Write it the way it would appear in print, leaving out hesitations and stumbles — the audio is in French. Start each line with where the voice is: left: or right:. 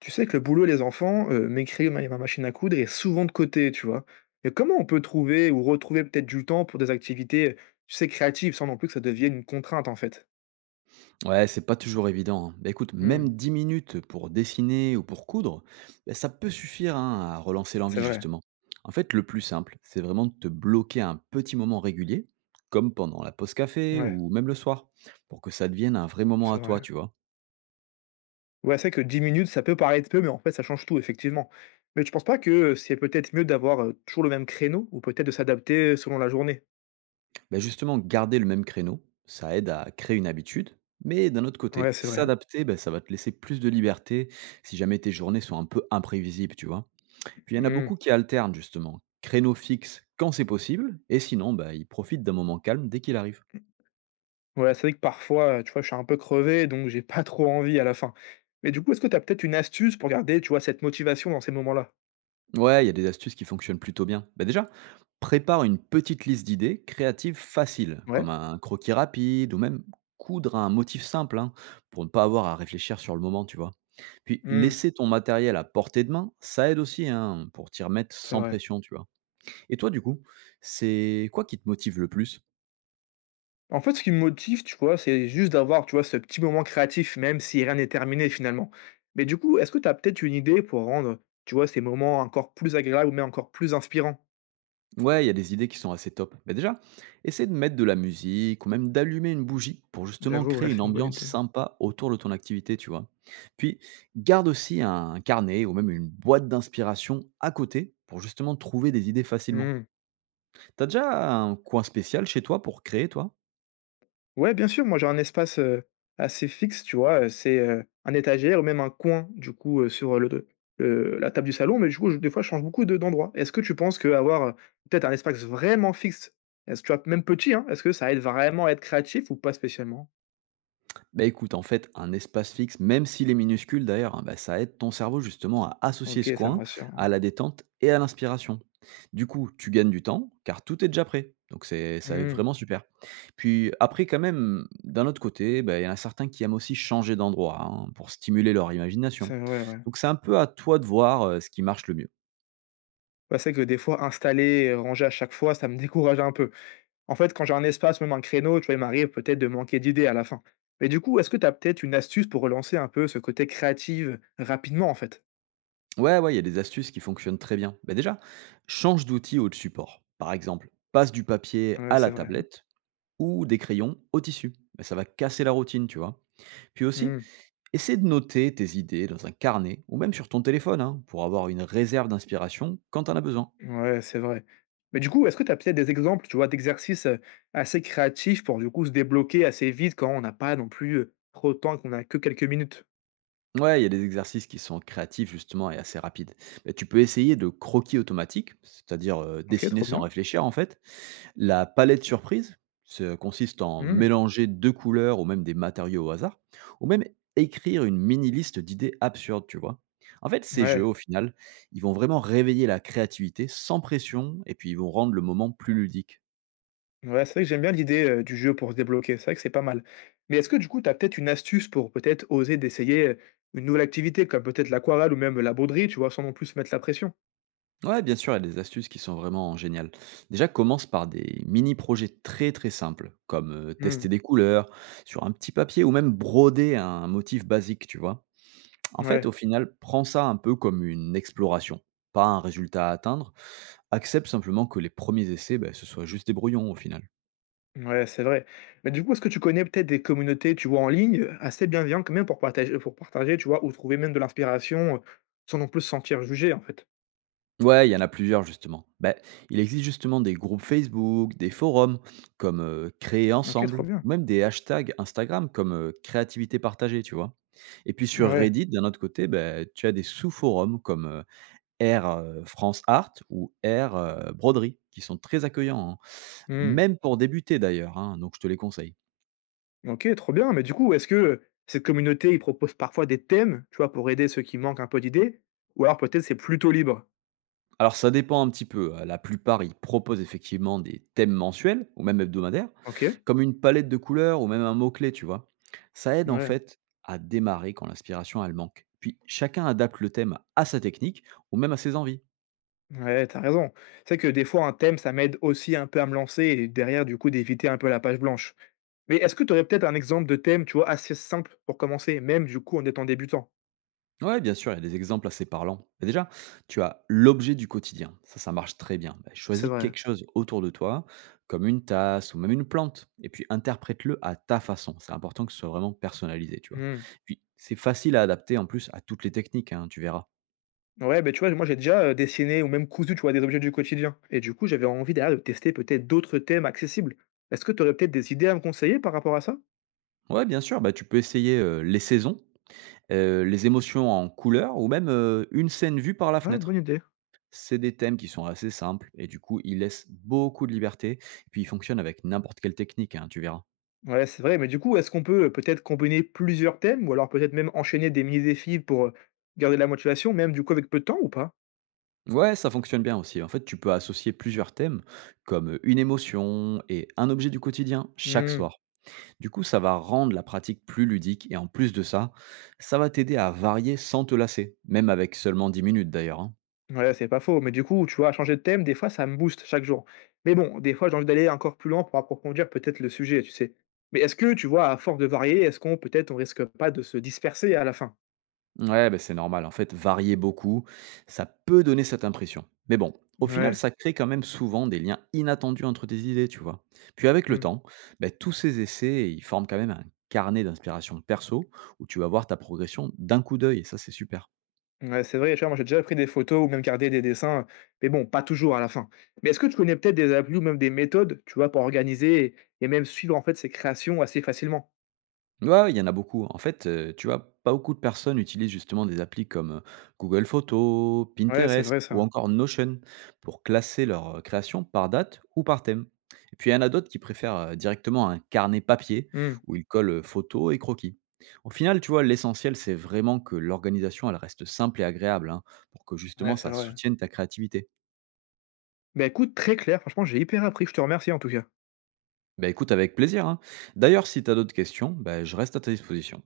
left: Tu sais que le boulot et les enfants, m'écrire ma machine à coudre est souvent de côté, tu vois? Et comment on peut trouver ou retrouver peut-être du temps pour des activités, tu sais, créatives, sans non plus que ça devienne une contrainte, en fait?
right: Ouais, c'est pas toujours évident, hein. Bah, écoute, même
left: Mmh,
right: 10 minutes pour dessiner ou pour coudre, bah, ça peut suffire hein, à relancer
left: c'est
right: l'envie,
left: vrai.
right: justement. En fait, le plus simple, c'est vraiment de te bloquer un petit moment régulier, comme pendant la pause café
left: Ouais,
right: ou même le soir, pour que ça devienne un vrai moment
left: c'est
right: à
left: vrai.
right: toi, tu vois.
left: Ouais, c'est vrai que 10 minutes, ça peut paraître peu, mais en fait, ça change tout, effectivement. Mais tu penses pas que, c'est peut-être mieux d'avoir, toujours le même créneau ou peut-être de s'adapter selon la journée?
right: Bah, justement, garder le même créneau, ça aide à créer une habitude, mais d'un autre
left: Ouais,
right: côté,
left: c'est vrai.
right: s'adapter, bah, ça va te laisser plus de liberté si jamais tes journées sont un peu imprévisibles, tu vois. Puis il y en a
left: Mmh.
right: beaucoup qui alternent justement, créneaux fixes quand c'est possible, et sinon, bah, ils profitent d'un moment calme dès qu'il arrive.
left: Ouais, c'est vrai que parfois, tu vois, je suis un peu crevé, donc j'ai pas trop envie à la fin. Mais du coup, est-ce que tu as peut-être une astuce pour garder, tu vois, cette motivation dans ces moments-là?
right: Ouais, il y a des astuces qui fonctionnent plutôt bien. Bah déjà, prépare une petite liste d'idées créatives faciles, comme
left: Ouais.
right: un croquis rapide ou même coudre un motif simple, hein, pour ne pas avoir à réfléchir sur le moment, tu vois. Puis
left: Mmh,
right: laisser ton matériel à portée de main, ça aide aussi hein, pour t'y remettre
left: c'est
right: sans
left: vrai.
right: pression, tu vois. Et toi, du coup, c'est quoi qui te motive le plus?
left: En fait, ce qui me motive, tu vois, c'est juste d'avoir, tu vois, ce petit moment créatif, même si rien n'est terminé finalement. Mais du coup, est-ce que tu as peut-être une idée pour rendre, tu vois, ces moments encore plus agréables, mais encore plus inspirants?
right: Ouais, il y a des idées qui sont assez top. Mais déjà, essaie de mettre de la musique ou même d'allumer une bougie pour justement
left: J'avoue, ouais,
right: créer une
left: c'est une bonne
right: ambiance
left: idée.
right: sympa autour de ton activité, tu vois. Puis, garde aussi un carnet ou même une boîte d'inspiration à côté pour justement trouver des idées facilement.
left: Mmh.
right: T'as déjà un coin spécial chez toi pour créer, toi?
left: Ouais, bien sûr, moi j'ai un espace, assez fixe, tu vois? C'est, un étagère ou même un coin du coup, sur, le la table du salon, mais du coup, je des fois, je change beaucoup de d'endroits. Est-ce que tu penses qu'avoir, peut-être un espace vraiment fixe, est-ce que tu vois? Même petit, hein, est-ce que ça aide vraiment à être créatif ou pas spécialement?
right: Bah écoute, en fait, un espace fixe, même s'il est minuscule d'ailleurs, hein, bah, ça aide ton cerveau justement à associer
left: OK,
right: ce
left: ça me
right: coin
left: rassure, ouais.
right: à la détente et à l'inspiration. Du coup, tu gagnes du temps car tout est déjà prêt. Donc c'est ça est
left: Mmh,
right: vraiment super. Puis après, quand même, d'un autre côté, bah, il y en a certains qui aiment aussi changer d'endroit hein, pour stimuler leur imagination.
left: c'est vrai, ouais.
right: Donc c'est un peu à toi de voir ce qui marche le mieux.
left: Bah, c'est vrai que des fois installer et ranger à chaque fois, ça me décourage un peu. En fait, quand j'ai un espace, même un créneau, tu vois, il m'arrive peut-être de manquer d'idées à la fin. Mais du coup, est-ce que tu as peut-être une astuce pour relancer un peu ce côté créatif rapidement, en fait?
right: Ouais, ouais, il y a des astuces qui fonctionnent très bien. Bah déjà, change d'outil ou de support. Par exemple, passe du papier
left: Ouais,
right: à
left: c'est
right: la
left: vrai.
right: tablette ou des crayons au tissu. Ben, ça va casser la routine, tu vois. Puis aussi,
left: Mmh.
right: essaie de noter tes idées dans un carnet ou même sur ton téléphone hein, pour avoir une réserve d'inspiration quand t'en as besoin.
left: Ouais, c'est vrai. Mais du coup, est-ce que tu as peut-être des exemples, tu vois, d'exercices, assez créatifs pour du coup se débloquer assez vite quand on n'a pas non plus, trop de temps, qu'on a que quelques minutes?
right: Ouais, il y a des exercices qui sont créatifs justement et assez rapides. Ben, tu peux essayer de croquis automatiques, c'est-à-dire
left: OK,
right: dessiner
left: trop
right: sans
left: bien.
right: réfléchir en fait. La palette surprise, ça consiste en
left: Mmh.
right: mélanger 2 couleurs ou même des matériaux au hasard, ou même écrire une mini liste d'idées absurdes, tu vois? En fait, ces jeux,
left: Ouais.
right: au final, ils vont vraiment réveiller la créativité sans pression et puis ils vont rendre le moment plus ludique.
left: Ouais, c'est vrai que j'aime bien l'idée, du jeu pour se débloquer, c'est vrai que c'est pas mal. Mais est-ce que du coup, tu as peut-être une astuce pour peut-être oser d'essayer, une nouvelle activité comme peut-être l'aquarelle ou même la broderie, tu vois? Sans non plus se mettre la pression?
right: Ouais, bien sûr, il y a des astuces qui sont vraiment géniales. Déjà, commence par des mini-projets très très simples, comme
left: Mmh.
right: tester des couleurs sur un petit papier ou même broder un motif basique, tu vois. En fait,
left: Ouais,
right: au final, prends ça un peu comme une exploration, pas un résultat à atteindre. Accepte simplement que les premiers essais, ben, ce soit juste des brouillons au final.
left: ouais, c'est vrai. Mais du coup, est-ce que tu connais peut-être des communautés, tu vois, en ligne, assez bienveillantes quand même pour partager, tu vois? Ou trouver même de l'inspiration, sans non plus se sentir jugé, en fait?
right: Ouais, il y en a plusieurs justement. Ben, il existe justement des groupes Facebook, des forums comme Créer
left: OK, trop
right: Ensemble,
left: bien.
right: ou même des hashtags Instagram comme Créativité Partagée, tu vois. Et puis sur
left: Ouais.
right: Reddit, d'un autre côté, ben, tu as des sous-forums comme R France Art ou R Broderie, qui sont très accueillants, hein.
left: Mmh.
right: Même pour débuter d'ailleurs, hein, donc je te les conseille.
left: OK, trop bien. Mais du coup, est-ce que, cette communauté, ils proposent parfois des thèmes, tu vois, pour aider ceux qui manquent un peu d'idées? Ou alors peut-être c'est plutôt libre?
right: Alors ça dépend un petit peu, hein. La plupart, ils proposent effectivement des thèmes mensuels ou même hebdomadaires,
left: OK.
right: comme une palette de couleurs ou même un mot-clé, tu vois? Ça aide en
left: Ouais.
right: fait à démarrer quand l'inspiration, elle manque. Puis chacun adapte le thème à sa technique ou même à ses envies.
left: Ouais, tu raison. C'est que des fois un thème, ça m'aide aussi un peu à me lancer et derrière du coup d'éviter un peu la page blanche. Mais est-ce que tu aurais peut-être un exemple de thème, tu vois, assez simple pour commencer, même du coup en étant débutant?
right: Ouais, bien sûr, il y a des exemples assez parlants. Bah, déjà, tu as l'objet du quotidien. Ça marche très bien. Bah,
left: C'est
right: choisis
left: vrai.
right: quelque chose autour de toi, comme une tasse ou même une plante, et puis interprète-le à ta façon. C'est important que ce soit vraiment personnalisé, tu vois.
left: Mmh.
right: Puis, c'est facile à adapter en plus à toutes les techniques, hein, tu verras.
left: Ouais, ben tu vois, moi j'ai déjà, dessiné ou même cousu, tu vois, des objets du quotidien et du coup, j'avais envie derrière de tester peut-être d'autres thèmes accessibles. Est-ce que tu aurais peut-être des idées à me conseiller par rapport à ça?
right: Ouais, bien sûr, bah, tu peux essayer les saisons, les émotions en couleur, ou même une scène vue par la
left: Ouais, bonne
right: fenêtre.
left: idée.
right: C'est des thèmes qui sont assez simples, et du coup, ils laissent beaucoup de liberté, et puis ils fonctionnent avec n'importe quelle technique, hein, tu verras.
left: Ouais, c'est vrai, mais du coup, est-ce qu'on peut, peut-être combiner plusieurs thèmes ou alors peut-être même enchaîner des mini-défis pour, garder la motivation même du coup avec peu de temps ou pas?
right: Ouais, ça fonctionne bien aussi. En fait, tu peux associer plusieurs thèmes, comme une émotion et un objet du quotidien, chaque
left: Mmh,
right: soir. Du coup, ça va rendre la pratique plus ludique et en plus de ça, ça va t'aider à varier sans te lasser, même avec seulement 10 minutes d'ailleurs, hein.
left: ouais, c'est pas faux, mais du coup, tu vois, changer de thème, des fois, ça me booste chaque jour. Mais bon, des fois, j'ai envie d'aller encore plus loin pour approfondir peut-être le sujet, tu sais? Mais est-ce que, tu vois, à force de varier, est-ce qu'on peut-être on risque pas de se disperser à la fin?
right: Ouais, bah, c'est normal. En fait, varier beaucoup, ça peut donner cette impression. Mais bon, au final,
left: Ouais,
right: ça crée quand même souvent des liens inattendus entre tes idées, tu vois. Puis avec le
left: mmh.
right: temps, bah, tous ces essais, ils forment quand même un carnet d'inspiration perso où tu vas voir ta progression d'un coup d'œil et ça, c'est super.
left: Ouais, c'est vrai, tu vois, moi j'ai déjà pris des photos ou même gardé des dessins, mais bon, pas toujours à la fin. Mais est-ce que tu connais peut-être des applis ou même des méthodes, tu vois, pour organiser et même suivre en fait ces créations assez facilement?
right: Ouais, ouais, il y en a beaucoup. En fait, tu vois, pas beaucoup de personnes utilisent justement des applis comme, Google Photos,
left: Ouais, c'est
right: Pinterest
left: vrai
right: ou
left: ça.
right: encore Notion pour classer leurs, créations par date ou par thème. Et puis il y en a d'autres qui préfèrent, directement un carnet papier
left: Hmm,
right: où ils collent, photos et croquis. Au final, tu vois, l'essentiel, c'est vraiment que l'organisation, elle reste simple et agréable, hein, pour que
left: ouais,
right: justement
left: c'est
right: ça
left: vrai.
right: soutienne ta créativité.
left: Bah écoute, très clair, franchement, j'ai hyper appris, je te remercie en tout cas.
right: Bah, écoute avec plaisir, hein. D'ailleurs, si tu as d'autres questions, bah, je reste à ta disposition.